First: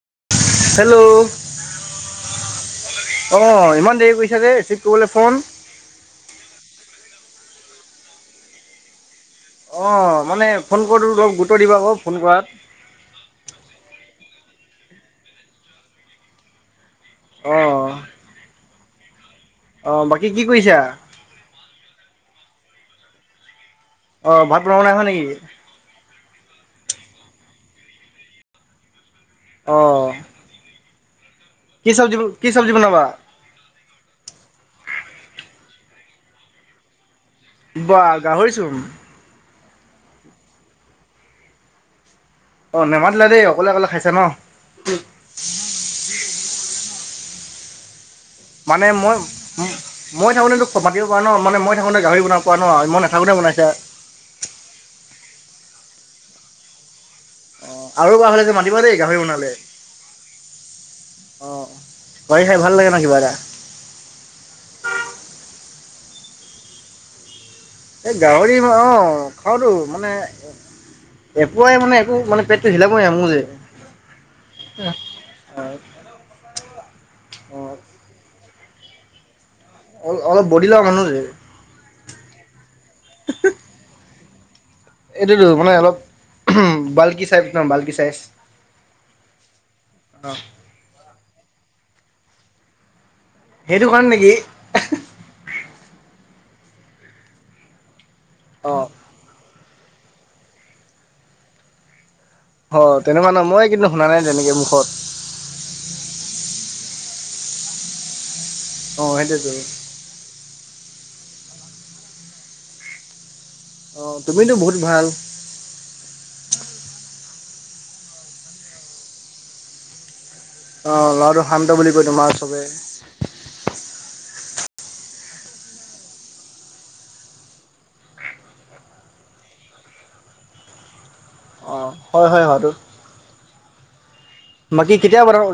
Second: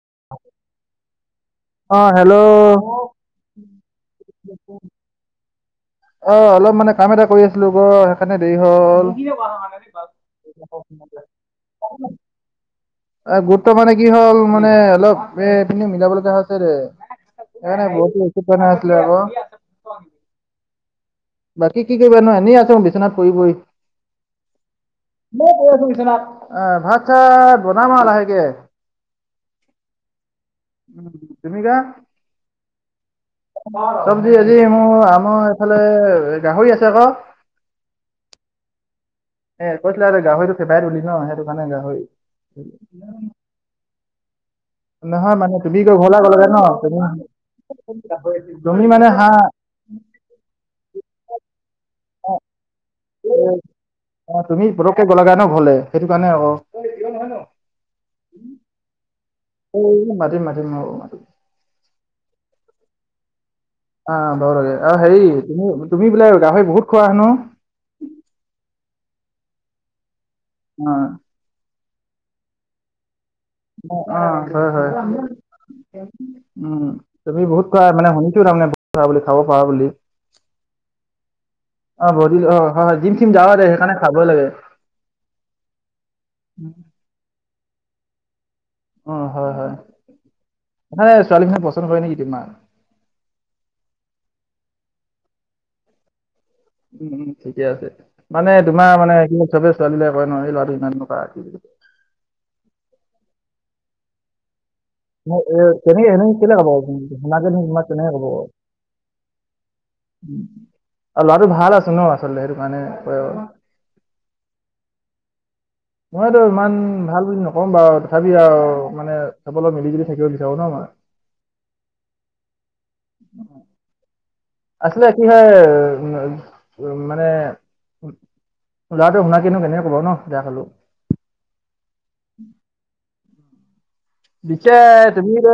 [unintelligible] Hello অ অ hello ইমান দেৰি কৰিছা যে ৰিচিভ কৰিবলে ফোন। অ অলপ মানে কাম এটা কৰি আছিলো মই সেইকাৰণে দেৰি হ'ল। অ মানে ফোন কৰোটো ধৰ গুৰুত্ব দিবা হক ফোন কৰাত। এ গুৰুত্ব মানে কি হ'ল মানে অলপ এ পিনে মিলাব লগা হৈছে দে। অ সেইকাৰণে বহুত দেৰি ৰিচিভ কৰা নাছিলে আক'। অ বাকী কি কৰিছা? বাকী কি কৰিবা নো এনেই আছো বিচনাত পৰি পৰি। অ ভাত বনাব নাই হোৱা নেকি [unintelligible] বিচনাত। আ ভাত-চাত বনাম আৰু লাহেকে। অ। তুমি কা কি চব্জি কি চবজী বনাবা? অ চবজি আজি মোৰ আমাৰ এইফালে গাহৰি আছে আক'। কি কোৱা গাহৰিচোন। এ কৈছিলে [unintelligible] গাহৰিটো খেবাই তলি ন সেইটো কাৰণে গাহৰি অ নেমাতিলা দেই। অকলে অকলে খাইছা ন? নহয় মানে তুমি আকৌ ঘৰলে গলাগে ন? তুমি মানে হাঁহ মই থাকোতেটো মাতিব পাৰা ন। মানে মই থাকোতে গাহৰি বনাব পাৰা ন? আজি মই নাথাকোতে বনাইছা। অ তুমি পুতুককে গ'লাগে ন ঘৰলে। সেইটোকাৰণে আক'। অই এইটো জিঅ নহয় ন? অ আৰু [unintelligible] হ'লে মাতিবা দেই গাহৰি বনালে। অ মাতিম মাতিম অ মাতিম। অহ, গাহৰি খাই ভাল লাগে নহ কিবা এটা অ হয়, অ হেৰি তুমি, তুমি বোলে গাহৰি বহুত খোৱা হেনো এই গাহৰি অ খাওটো মানে উম এপোৱাই মানে একো মানে পেটটো হিলাবই নোৱাৰে মোৰ যে। উ আ হয়, হয়। উম তুমি অ বহুত কোৱা মানে শুনিছো তাৰমানে বহুত বুলি খাব পাৰা বুলি। অল অলপ বডি লগা মানুহ যে। অহ বডি অহ হয়, জিম চিম যাবা দে সেইকাৰণে খাবই লাগে। এইটোতো মানে অলপ বাল্কি চাইজ নহ বাল্কি চাইজ। অহ আৰে ছোৱালী টোৱালী পচন্দ কৰে নেকি তোমাক সেইটো কাৰণে নেকি উম উম ঠিকে আছে, মানে অ তোমাৰ মানে কি চবে ছোৱালী লয় কয় নহ, এই লৰাটো ইমান বগা হয়, তেনেকুৱা নাই মই কিন্তু শুনা নাই তেনেকে মুখত। এহ, এহ, তেনেকে সেনেকে কেলে কবনো, মাকজনীয়ে তোমাক কেনেকে কব কহ অ সেইটোৱেটো আৰু লৰাটো ভাল আছে নহ, আচলতে সেইটো কাৰণে কৰে কহ অহ, তুমিতো বহুত ভাল। মইতো ইমান ভাল বুলি নকম বাৰু তথাপি আৰু মানে চবলৈ মিলি জুলি থাকিব বিচাৰো ন মই অহ, লৰাটো শান্ত বুলি কয় তোমাৰ চবে। আচলে কি হয়, উ উ মানে লৰাটো শুনাকিনো কেনেকে কব নহ, জানোঁ অ হয় হয়, হোৱাটো পিচে বাকী কেতিয়া তুমি বনাব যে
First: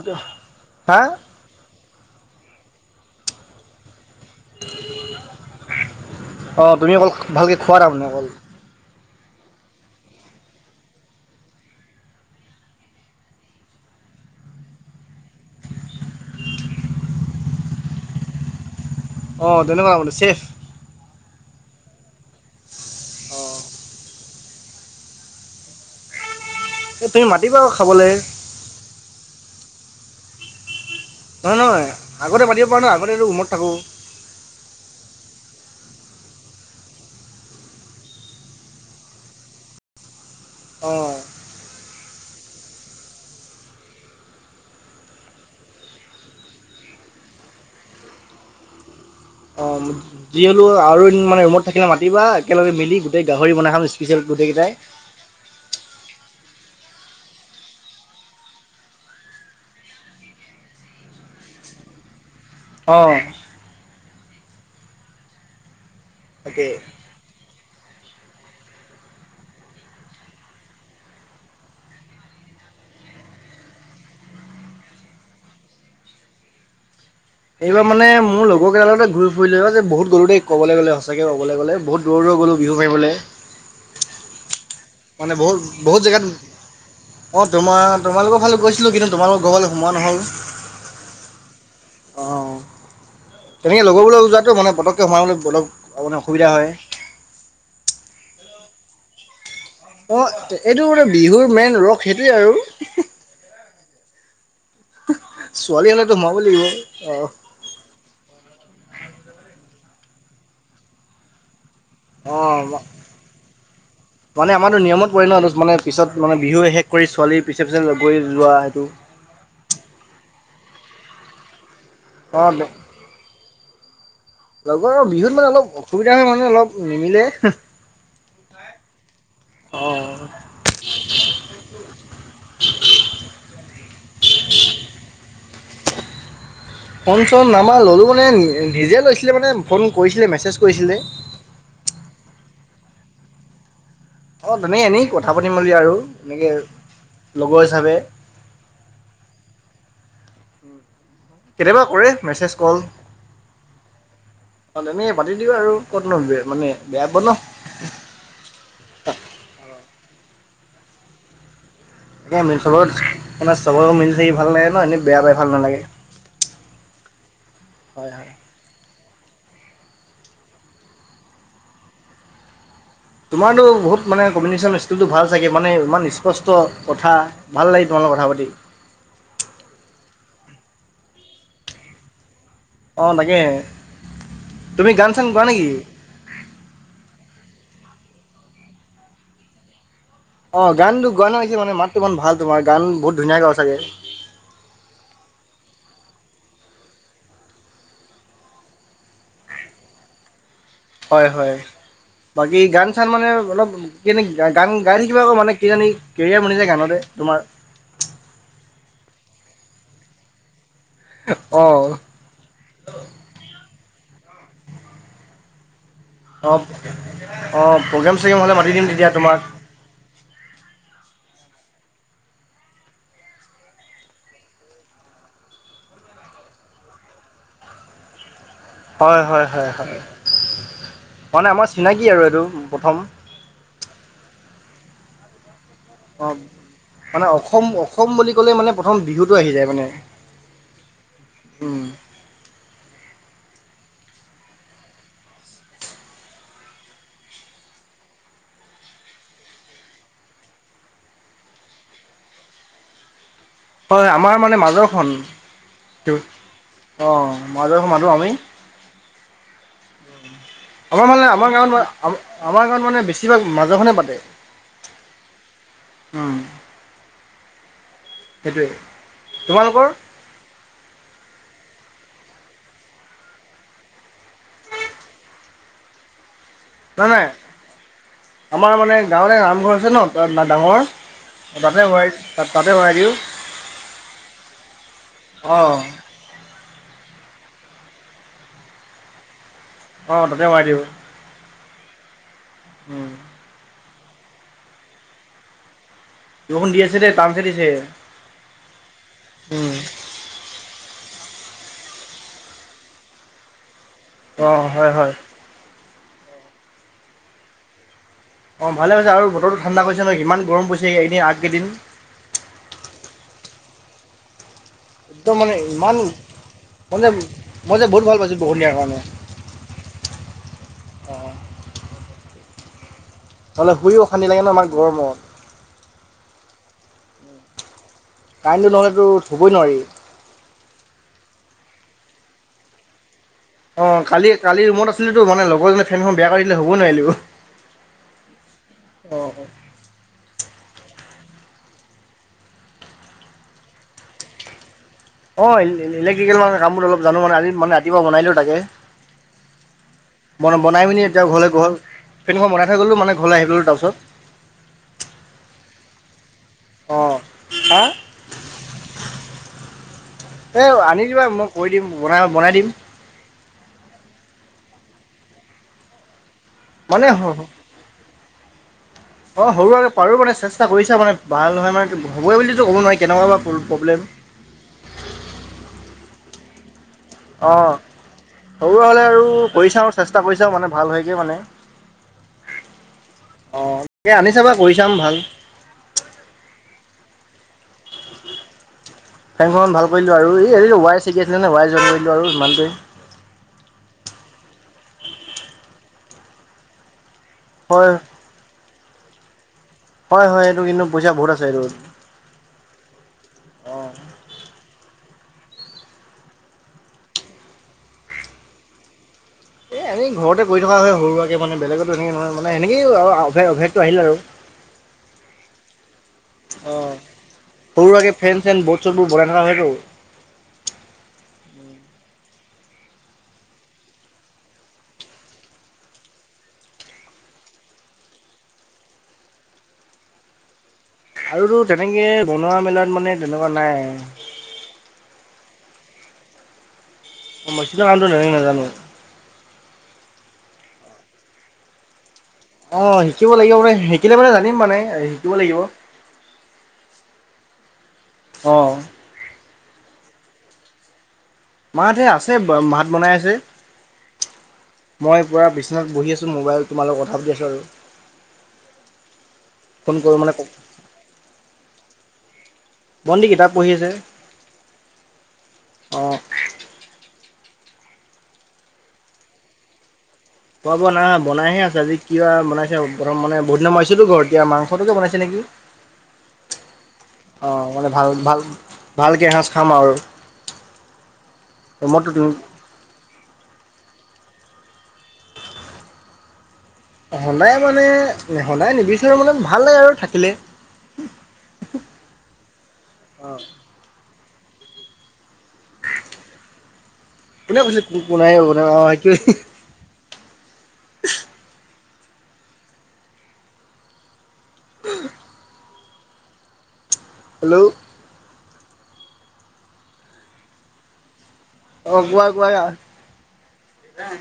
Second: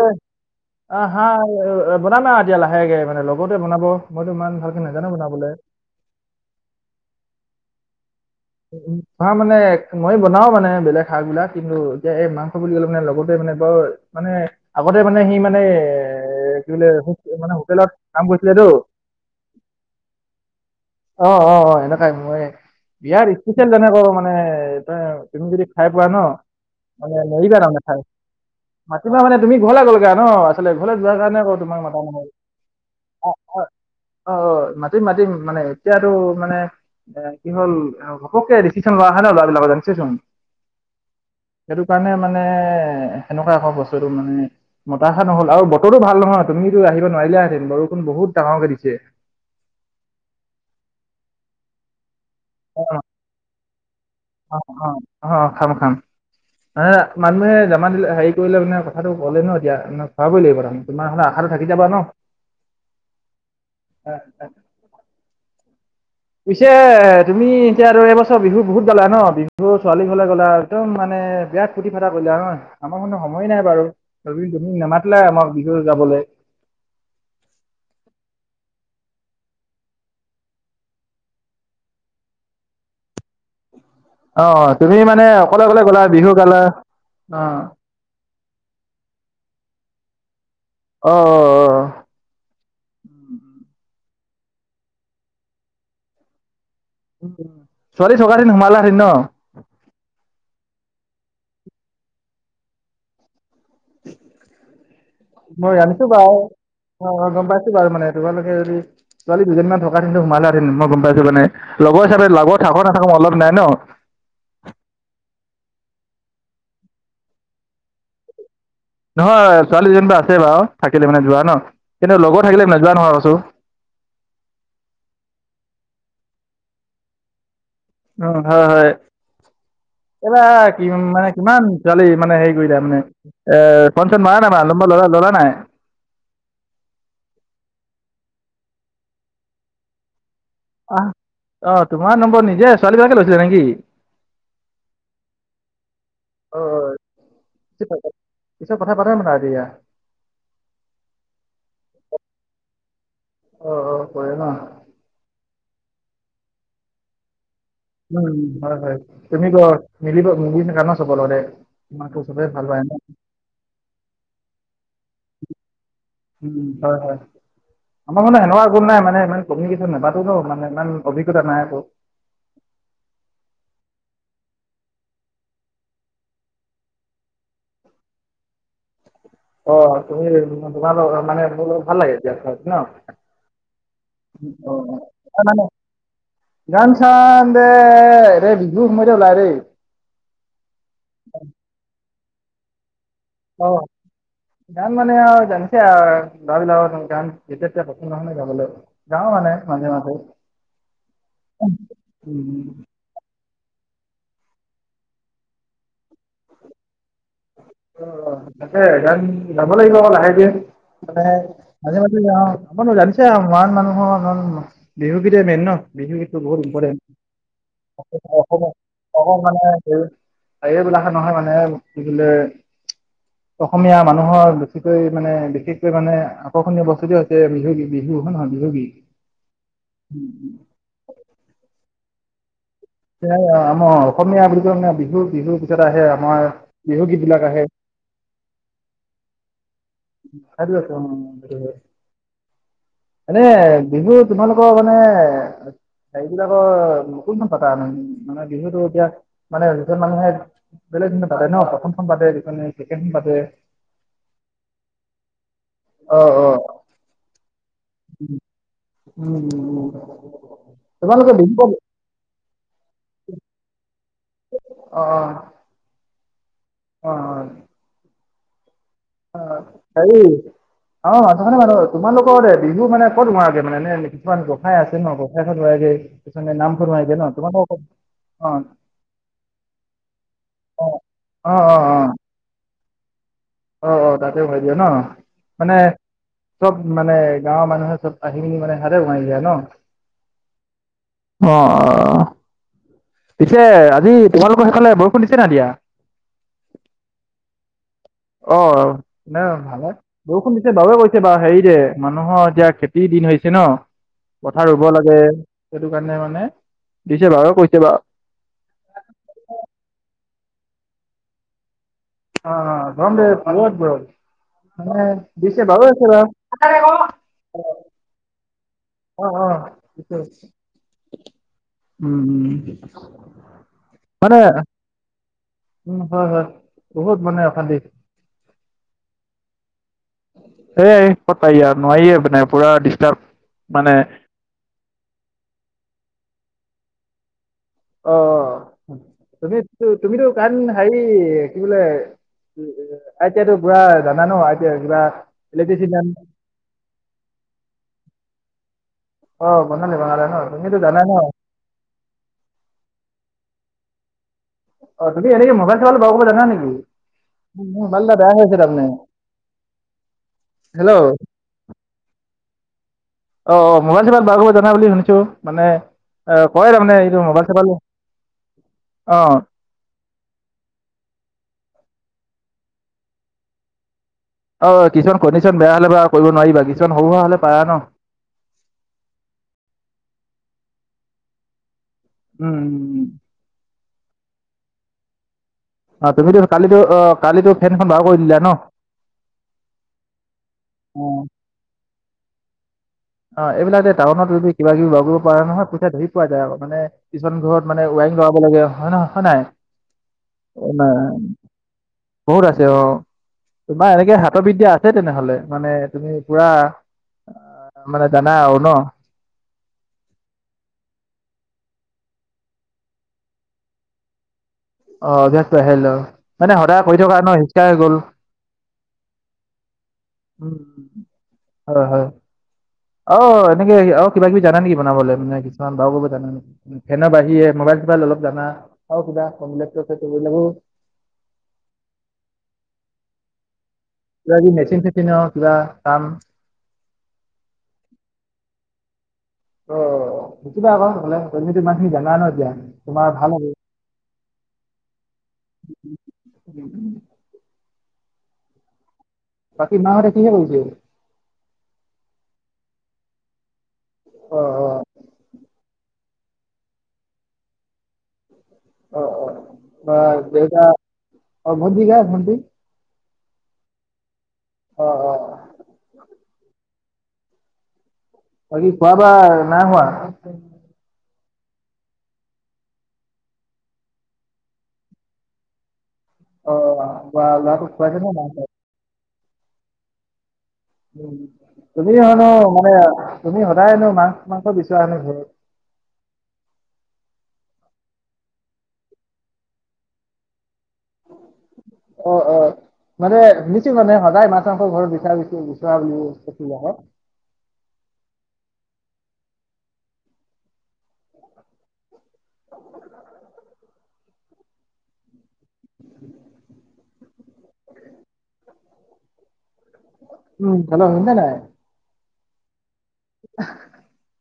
হা অ, আহ অহ অহ অহ বনাম আও এতিয়া লাহেকে মানে লগতে বনাব, মইতো ইমান ভালকে নেজানো বনাবলৈ। অহ, তুমি অকল ভালকৈ খোৱা তাৰমানে অকল নহয় মানে মই বনাও মানে বেলেগ শাক বিলাক কিন্তু এতিয়া এই মাংস বুলি কলে মানে লগৰটোৱে মানে বৰ মানে আগতে মানে সি মানে এ এ এ এ এহ কি বোলে মানে হোটেলত কাম কৰিছিলেটো। অ‌ তেনেকুৱা গোন্ধাইছে। অ অ অ এনেকুৱাই মই বিয়াৰ স্পেচিয়েল যেনেকা মানে তহ তুমি যদি খাই পোৱা নহ এই মানে তুমি নেৰিবা মাতিবা তাৰমানে খাই খাবলৈ মাতিবা মানে তুমি ঘৰলে গলাগে নহ মানে ঘৰলৈ যোৱাৰ কাৰণে নহয় আকৌ তোমাক মাতা নহয়। আগতে মাতিব পাৰা ন আগতে অ ৰুমত হয়। থাকোঁ অ অ মাতিম মাতিম, মানে এতিয়াতো মানে এহ কি হ'ল অহ ঘপককে ডিচিশ্যন লোৱা হয় নহ। লৰাবিলাকৰ জানিচেছোন অহ সেইটো কাৰণে মানে সেনেকুৱা আকৌ বস্তুটো মানে মতাষা নহল আৰু বতৰো ভাল নহয়। তুমিতো আহিব নোৱাৰিলাহেঁতেন। বৰষুণ বহুত ডাঙৰকে দিছে। অহ যি হলেও আৰু এদিন মানে ৰুমত থাকিলে মাতিবা, একেলগে অ মিলি গোটেই গাহৰি বনাই খাম স্পেচিয়েল গোটেই কেইটাই অহ অহ, খাম খাম। এহ মানুহে জামান দিলে হেৰি কৰিলে মানে কথাটো কলে নহ এতিয়া, খোৱাবই লাগিব তাৰমানে তোমাৰ হলে আশাটো থাকি যাব নহ। অহ হয় তাকে। পিছে তুমি এতিয়া আৰু এইবছৰ বিহু বহুত গলা নহ, বিহু ছোৱালী ঘৰলে গলা, একদম মানে বিৰাট ফূৰ্তি-ফাৰ্তা কৰিলা নহ আমাৰ মানে সময় নাই বাৰু ৰবিন তুমি নেমাতিলা আমাক বিহু গাবলে। এইবাৰ মানে মোৰ লগৰ কেইটাৰ লগতে ঘূৰি ফুৰিলে হয় যে বহুত গলো দেই কবলৈ গলে সঁচাকে কব গ'লে বহুত দূৰ গ'লোঁ বিহু মাৰিবলে। অ অ, তুমি মানে বহুত অকলে অকলে গলা বহুত জেগাত বিহু গালা, অ অঁ তোমাৰ তোমালোকৰ ফালে গৈছিলো কিন্তু তোমালোকৰ ঘৰলৈ সোমোৱা নহ'ল। অহ অহ অহ অহ তেনেকে লগৰবোৰৰ লগত যোৱাতো মানে পটককৈ সোমাবলৈ অলপ মানে অসুবিধা হয়। ছোৱালী থকা হেতিন হোমালা হেতিন নহ অহ, এ এইটো মানে বিহুৰ মেইন ৰস সেইটোৱেই আৰু মই ছোৱালী ৰানিছো হ'লেতো বাও সোমাব লাগিব অ অঁ। অ গম পাইছো বাৰু মানে তোমালোকে যদি ছোৱালী দুজনীমান থকা সেতেন সোমালেহেতেন মই গম পাইছো মানে। লগৰ হিচাপে লগত অঁ থাক নাথাক মতলব নাই ন। মানে আমাৰত নিয়মত পৰে ন দুছ মানে পিছত মানে বিহু শেষ কৰি ছোৱালীৰ পিছে পিছে গৈ যোৱা সেইটো। নহয়, ছোৱালী দুজনী বা আছে বাও থাকিলে মানে যোৱা ন, কিন্তু লগৰ অ' থাকিলে নাযোৱা নহয় কৈছো। লগৰ বিহুত মানে অলপ অসুবিধা হয় মানে অলপ নিমিলে [unintelligible] অহ হয় হয়। অ' এইবাৰ কি উম মানে কিমান ছোৱালী মানে হেৰি কৰিলে মানে। এ এ এ এ ফোন চোন মাৰা নাই নাম্বাৰ ল'লা ল'লা নাই। ফোন চোন নাম্বাৰ ল'লোঁ মানে নিজে লৈছিলে মানে ফোন কৰিছিলে মেছেজ। কৰিছিলে। আহ, অ তোমাৰ নম্বৰ নিজে ছোৱালীবিলাকে লৈছিলে নেকি? অ, তেনেই এনেই কথা পাতিম বুলি আৰু এনেকে অ লগৰ হিচাপে। পিছত কথা পাতে মানে আদি আহ কেতিয়াবা কৰে মেছেজ কল। অ অ কৰে ন অ তেনে পাতি দিও আৰু ক'তনো বে মানে বেয়া পাব ন। উম হয় হয় তুমি ক মিলিব মিলি থাকা নহ চব লগতে। তোমাকতো এ চবেই মিল ভাল পায় ন চবৰত মানে চবৰে লগত মিলি থাকি ভাল লাগে ন এনেই বেয়া পাই ভাল নালাগে। উম হয় হয়। হয় আমাৰ হয়। মানে সেনেকোৱা কোনো নাই মানে ইমান কমউনিকেশ্যন নাপাটো ত মানে ইমান অভিজ্ঞতা নাই ক। তোমাৰতো বহুত মানে কমিউনিকেশ্যন স্কিলটো ভাল চাগে মানে ইমান স্পষ্ট কথা। ভাল লাগি তোমাল লগত কথা পাতি। অ তুমি [unintelligible] তোমা লগত মানে মোৰ লগত ভাল লাগে এতিয়া থাক- ন অঁ তাকে উম অ অ তুমি গান চান না গোৱা নান নেকি গান চান দে ৰে বিহুৰ সময়তে ওলাই দেই। অ গানটো গোৱা নে কি মানে মাতটো ইমান ভাল তোমাৰ গান বহুত ধুনীয়া গাও অ চাগে। গান মানে আৰু জানিছে আও লৰা বিলাকক নো গান যেতিয়া তেতিয়া পচন্দ নহয় ন গাবলে। গাও মানে মাজে মাজে। হয় হয়, বাকী গানছ- তাৰমানে অলপ এনেই গান গাই থাকিবা আকৌ মানে কিজানী কেৰিয়াৰ বনি যায় গানতে তোমাৰ। ৰ ৰ তাকে গান গাব লাগিব আকৌ লাহে ধীৰে মানে অঁ মাজে মাজে কি গাও, মই নো জানিছ আও মৰাণ মানুহৰ বিহু গীতেই মেইন ন। বিহুগীতটো বহুত অঁ অঁ প্ৰগ্ৰেম ইম্পৰ্টেণ্ট চগ্ৰেম হ'লে মাতি দিম তেতিয়া অসম তোমাক অসম মানে [unintelligible] এইবিলাকে নহয় মানে কি বলে। অসমীয়া মানুহৰ বেছিকৈ মানে বিশেষকৈ মানে আকৰ্ষণীয় বস্তুটো হৈছে বিহু গী, বিহু হয় নহয় বিহু গী। হয়, হয় হয় হয় মানে আমাৰ চিনাকি আৰু এইটো প্ৰথম। আমাৰ অসমীয়া বুলি কলে মানে বিহু, বিহুৰ পিছত আহে অঁ আমাৰ বিহু গীত মানে বিলাক অসম আহে। অসম বুলি ক'লে মানে প্ৰথম বিহুটো আহি যায় মানে। সেইটোৱে ত অ সেইটো হয়। উম এনে বিহু তোমালোকৰ মানে সেইবিলাকৰ কোন খন পাতা, মানে বিহুতো এতিয়া মানে যিজন মানুহে বেলেগ, বেলেগ পাতে ন, প্ৰথমখন বাদ দি কেনে ছেকেণ্ড খন পাতে। হয়, আমাৰ মানে মাজৰখন। অ অ। অ' মাজৰ খন পাতো আমি। উম। আমাৰ মানে, তোমালোকে আমাৰ বিহু ক'ত গাঁৱত আমাৰ গাঁৱত মানে বেছিভাগ মাজৰখনে পাতে। অ অ। [unintelligible] অ হয়। সেইটোৱেই। হয় হয়, সেৰি। আমাৰ মাজৰ খনে পাতো, তোমালোকৰ বিহু মানে ক'ত ওৰোৱাগে মানে এনে কিছুমান গোসাঁই আছে ন গোসাঁই ঘৰত ওৰোআগে। তেচে নামপুৰ নাই মাইতি নাই ন তোম অ [unintelligible] আমাৰ মানে গাঁৱতে নামঘৰ আছে ন, তাত ডাঙৰ অ অ অ তাতে অ শৰাই তাতে শৰাই দিওঁ। অ অ, তাতে ভাই দিয় ন অঁ মানে, চব মানে গাঁৱৰ মানুহে চব আহি মিনি মানে হাৰে ওমাই যায় ন। অ'তাতে সোমাই দিওঁ। অঁ। উম। পিছে আজি তোমালোকৰ সেইফালে বৰষুণ দিছে নাই দিয়া? বৰষুণ দি আছে দেই টানছে দিছে। অ' নাই ভাল। বৰষুণ দিছে বাৰুৱে কৰিছে বা হেৰি যে মানুহৰ এতিয়া খেতিৰ দিন হৈছে ন। অঁ পথাৰ ৰুব হয় হয় লাগে সেইটো কাৰণে মানে দিছে বাৰু কৈছে বাৰু। অ ভালেহৈছে আৰু বতৰটো ঠাণ্ডা কৰিছে নয় ইমান গৰম পৰিছে এই কেইদিন আগকেইদিন। অ গৰম দে ভাল বাৰ মানে দিছে বাৰু হৈছে বাৰু ক'ত যাবি? মই যে বহুত ভাল পাইছোঁ বৰষুণ দিয়াৰ কাৰণে। অ অ থিকেই অঁ উম উ নহ'লে শুইও অখানতি লাগে ন ইমান গৰমত। উম, হয় হয় বহুত মানে অশান্তি। কাৰেণ্টটো নহ'লেতো শুবই নোৱাৰি। সেয়াই ক'ত পাৰি আৰু নোৱাৰে মানে পুৰা ডিষ্টাৰ্ব। মানে অ' কালি কালি ৰুমত আছিলো টো মানে লগৰজনে ফেনখন বেয়া কৰিদিলে হুবই নোৱাৰিলোঁ। অ অ, তুমিতো তুমিতো কাৰণ হেৰি কি বোলে। আইতিয়াতো পুৰা জানা ন? [unintelligible] অঁ ইলেক্ট্ৰিকেল মানে কামবোৰ অলপ জানো মানে, আজি মানে ৰাতিপুৱা বনাই দিলো তাকে, অ' বনালে বনালে ন তুমিতো বনাই মেলি জানাই এতিয়া ন ঘৰলে গ'ল সেইসেনাখন বনাই থৈ গ'লো মানে ঘৰলৈ আহি গলো তাৰপিছত। অ' তুমি এনেকে মোৱাইল চুবাইল বাৰু কৰিব জানা নেকি? অ' হা মোৰ ম'বাইল এটা বেয়া হৈ আছে তাৰমানে, এই হেল্ল। আনি দিবা মই কৰি দিম, বনাই বনাই দিম। অ অ মোবাইল চোবাইল বাৰু কৰিব জানা বুলি শুনিছোঁ মানে অ কয় তাৰমানে মানে এইটো মোবাইল চোবাইল। অহ। সৰু আৰু পাৰোঁ মানে চেষ্টা কৰিছা মানে ভাল নহয় মানে হ'বই বুলিতো ক'ব নোৱাৰি কেনেকুৱা প্ৰব্লেম। অ কিছুমান কণ্ডিশ্যন বেয়া হ'লে বাৰু কৰিব নোৱাৰিবা কিছুমান সৰু সুৰা হ'লে পাৰা অ' ন। সৰু হ'লে আৰু কৰি চাওঁ চেষ্টা কৰি চাওঁ মানে ভাল হয়গে মানে। উম উম উম। অ তাকে আনি চাবা কৰি চাম ভাল। অ তুমিতো কালিতো অ কালিতো ফেনখন বাৰু কৰি দিলা ন। ফেনখন ভাল কৰিলোঁ আৰু এই ৱাৰ চিগি আছিলে ৱাৰ জইন কৰি দিলোঁ আৰু ইমানটোৱে। অ এইবিলাকে টাউনত যদি কিবা কিবি ওলাব পাৰা নহয় পইচা ধেই পোৱা যায় আৰু মানে- কিছুমান ঘৰত মানে হয়, ৱাইিং লগাব লাগে হয় নহয় হয় নাই। হয় হয় এইটো কিন্তু নাই পইচা বহুত আছে এইটো। বহুত আছে অ অ', তোমাৰ এনেকে হাতবিদ্যা আছে তেনেহলে মানে তুমি পুৰা। ত মানে জানা আৰু ন এনে ঘৰতে কৰি থকা হয় সৰু সুৰাকে মানে বেলেগতো এনে নহয় মানে এনেকেয় মানে অভ্যাসটো আহিল আৰু [unintelligible] অ অভ্যাসটো আহিল ল মানে সদায় অ', কৰি থকা ন সিচকা হৈ সৰু গ'ল। সুৰাকে ফেন চেন বদ চো বোৰ বনাই থকা হয়তো। উম হয় হয়। অ এনেকে অ কিবা কিবি জানা নেকি বনাবলে মানে কিছুমান বাও কৰিব জানা নেকি? ফেনৰ বাঢ়িৰে মোবাইল চোবাইল অলপ জানা আৰু কিবা কমিল সেইবিলাকো- আৰু তেনেকে বনোৱা মেলাত মানে তেনেকুৱা নাই কিবা কিবি মেচিন চেচিনও কিবা কাম। মেচিন কামটো ইমানকে নাজানোঁ অ শিকিবাক তামানে তুমিতো ইমানখিনি জানাই ন। এতিয়া অ তোমাৰ ভাল শিকিব হ'ব লাগিব মানে শিকিলে মানে জানিম মানে শিকিব লাগিব। উম উম। অঁ বাকি মাহঁতে কিহে কৰিছে? মাহঁতে আছে ভাত বনাই আছে। অ অ মই পূৰা বিচনাত বহি আছোঁ মোবাইল তোমালগত কথা পাতি আছোঁ আৰু। অ অ ফোন অ কৰোঁ মানে দেউটা অ ভন্টি কা ভন্টি- ভন্টি কিতাপ পঢ়ি আছে। অ অ অঁ বাকী খোৱা বাৱা নাই হোৱা। খোৱা বোৱা নাই হোৱা বনাইহে আছে খোৱা বোৱা নাই হোৱা, আজি কিবা বনাইছে বহুত দিনৰ মূৰত ঘৰত এতিয়া মাংসটোকে বনাইছে নেকি। অ বা অঁ ল'ৰাটোক মানে খুৱাইছে নে ভাল নাই ভাল খোৱা? ভালকে এসাজ খাম আৰু। তুমি হয়ন মানে তুমি সদায়নো মাছ মাংস বিচৰা হেনো ঘৰত। সদায় মানে সদায় নিবিচাৰোঁ মানে ভাল লাগে আৰু থাকিলে। অ অ, মানে অঁ শুনিছো মানে সদায় মাছ মাংস ঘৰত বিচৰা বিচৰি বুলি ক কোনে কৈছে কোন কো নাই [unintelligible] [unintelligible] [unintelligible] [unintelligible] হেল্ল' উম হেল্ল শুনিছা নাই? অ কোৱা কোৱাই অহ। [unintelligible] সেইত [unintelligible]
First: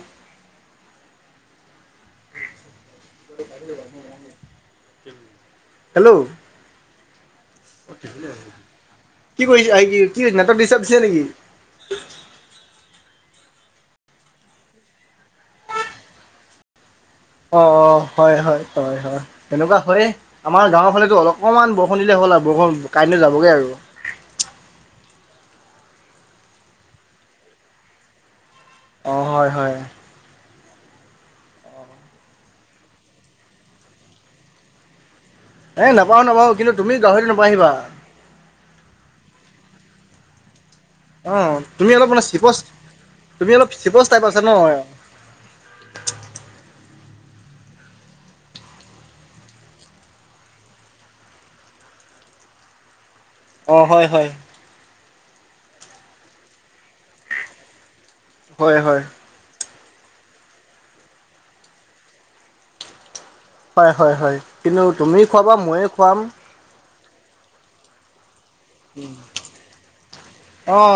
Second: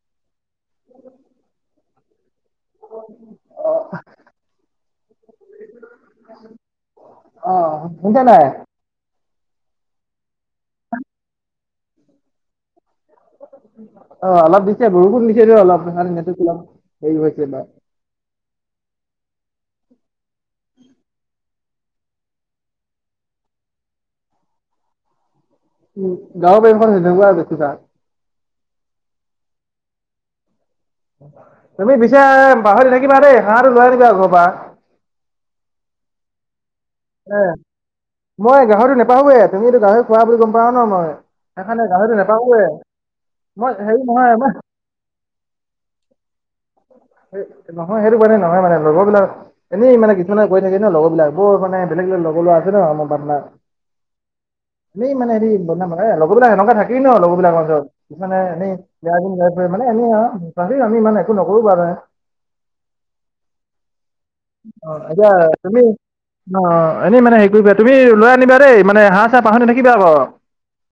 অ [unintelligible] [unintelligible] [unintelligible] হেল্ল' অ শুনিছা নাই কি কৰিছা আহি কি নেৰ্টক দিষ্টাৰ্ব দিছে নেকি? অ অলপ দিছে বৰষুণ দিছে দে অলপ সেইকাৰণে অলপ হেৰি হৈছে বা অ অ হয় হয় হয় হয় সেনেকুৱা হয় আমাৰ গাঁৱৰ ফালেতো অলপ- অকণমান বৰষুণ দিলে হল আৰু বৰষুণ কাৰেণ্টো যাবগৈ আৰু। [unintelligible] অঁ হয় হয়। অ [inaudible] তুমি পিছে পাহৰি নাথাকিবা দেই, হাঁহটো লৈ আনিবা ঘৰৰ পা। এই নাপাওঁ নাপাওঁ কিন্তু তুমি গাহৰিটো নাপাহৰিবা। মই গাহৰিটো নাপাহৰোৱে তুমি এইতো গাহৰি খোৱা বুলি গম পাওঁ ন মই। অ সেইকাৰানে তুমি অলপ গাহৰিটো মানে চিপচ নোপাহোঙে, তুমি অলপ মই চিপচ হেৰি টাইপ নহয় আছা ন মই নহয় সেইটো কাৰনে নহয় মানে লগৰ বিলাক এনেই মানে কিছুমানে কৰি থাকি ন লগৰবিলাক, বৰ মানে বেলেগ বলেগ লগৰ লৰা আছে ন আমাৰ পাৰ্টনাৰ। অ হয় হয়। এইেই মানে হেৰি ব লগৰবিলাক এনেকা থাকি ন, লগৰ বিলাকৰ মাজত। কিছুমানে এনেই হয় হয় বেয়া দিন গাই ফুএ মানে এনেই আ, তথাপি একো নকৰো বাৰুতে। হয় হয় হয়। কিন্তু তুমি খোৱাবা, ময়েই খোৱাম। অ এনে মানে সেই কৰিবা, তুমি লৈ আনিবা দেই মানে হাঁহ চাহ পাহৰি না থাকিবা আক। অ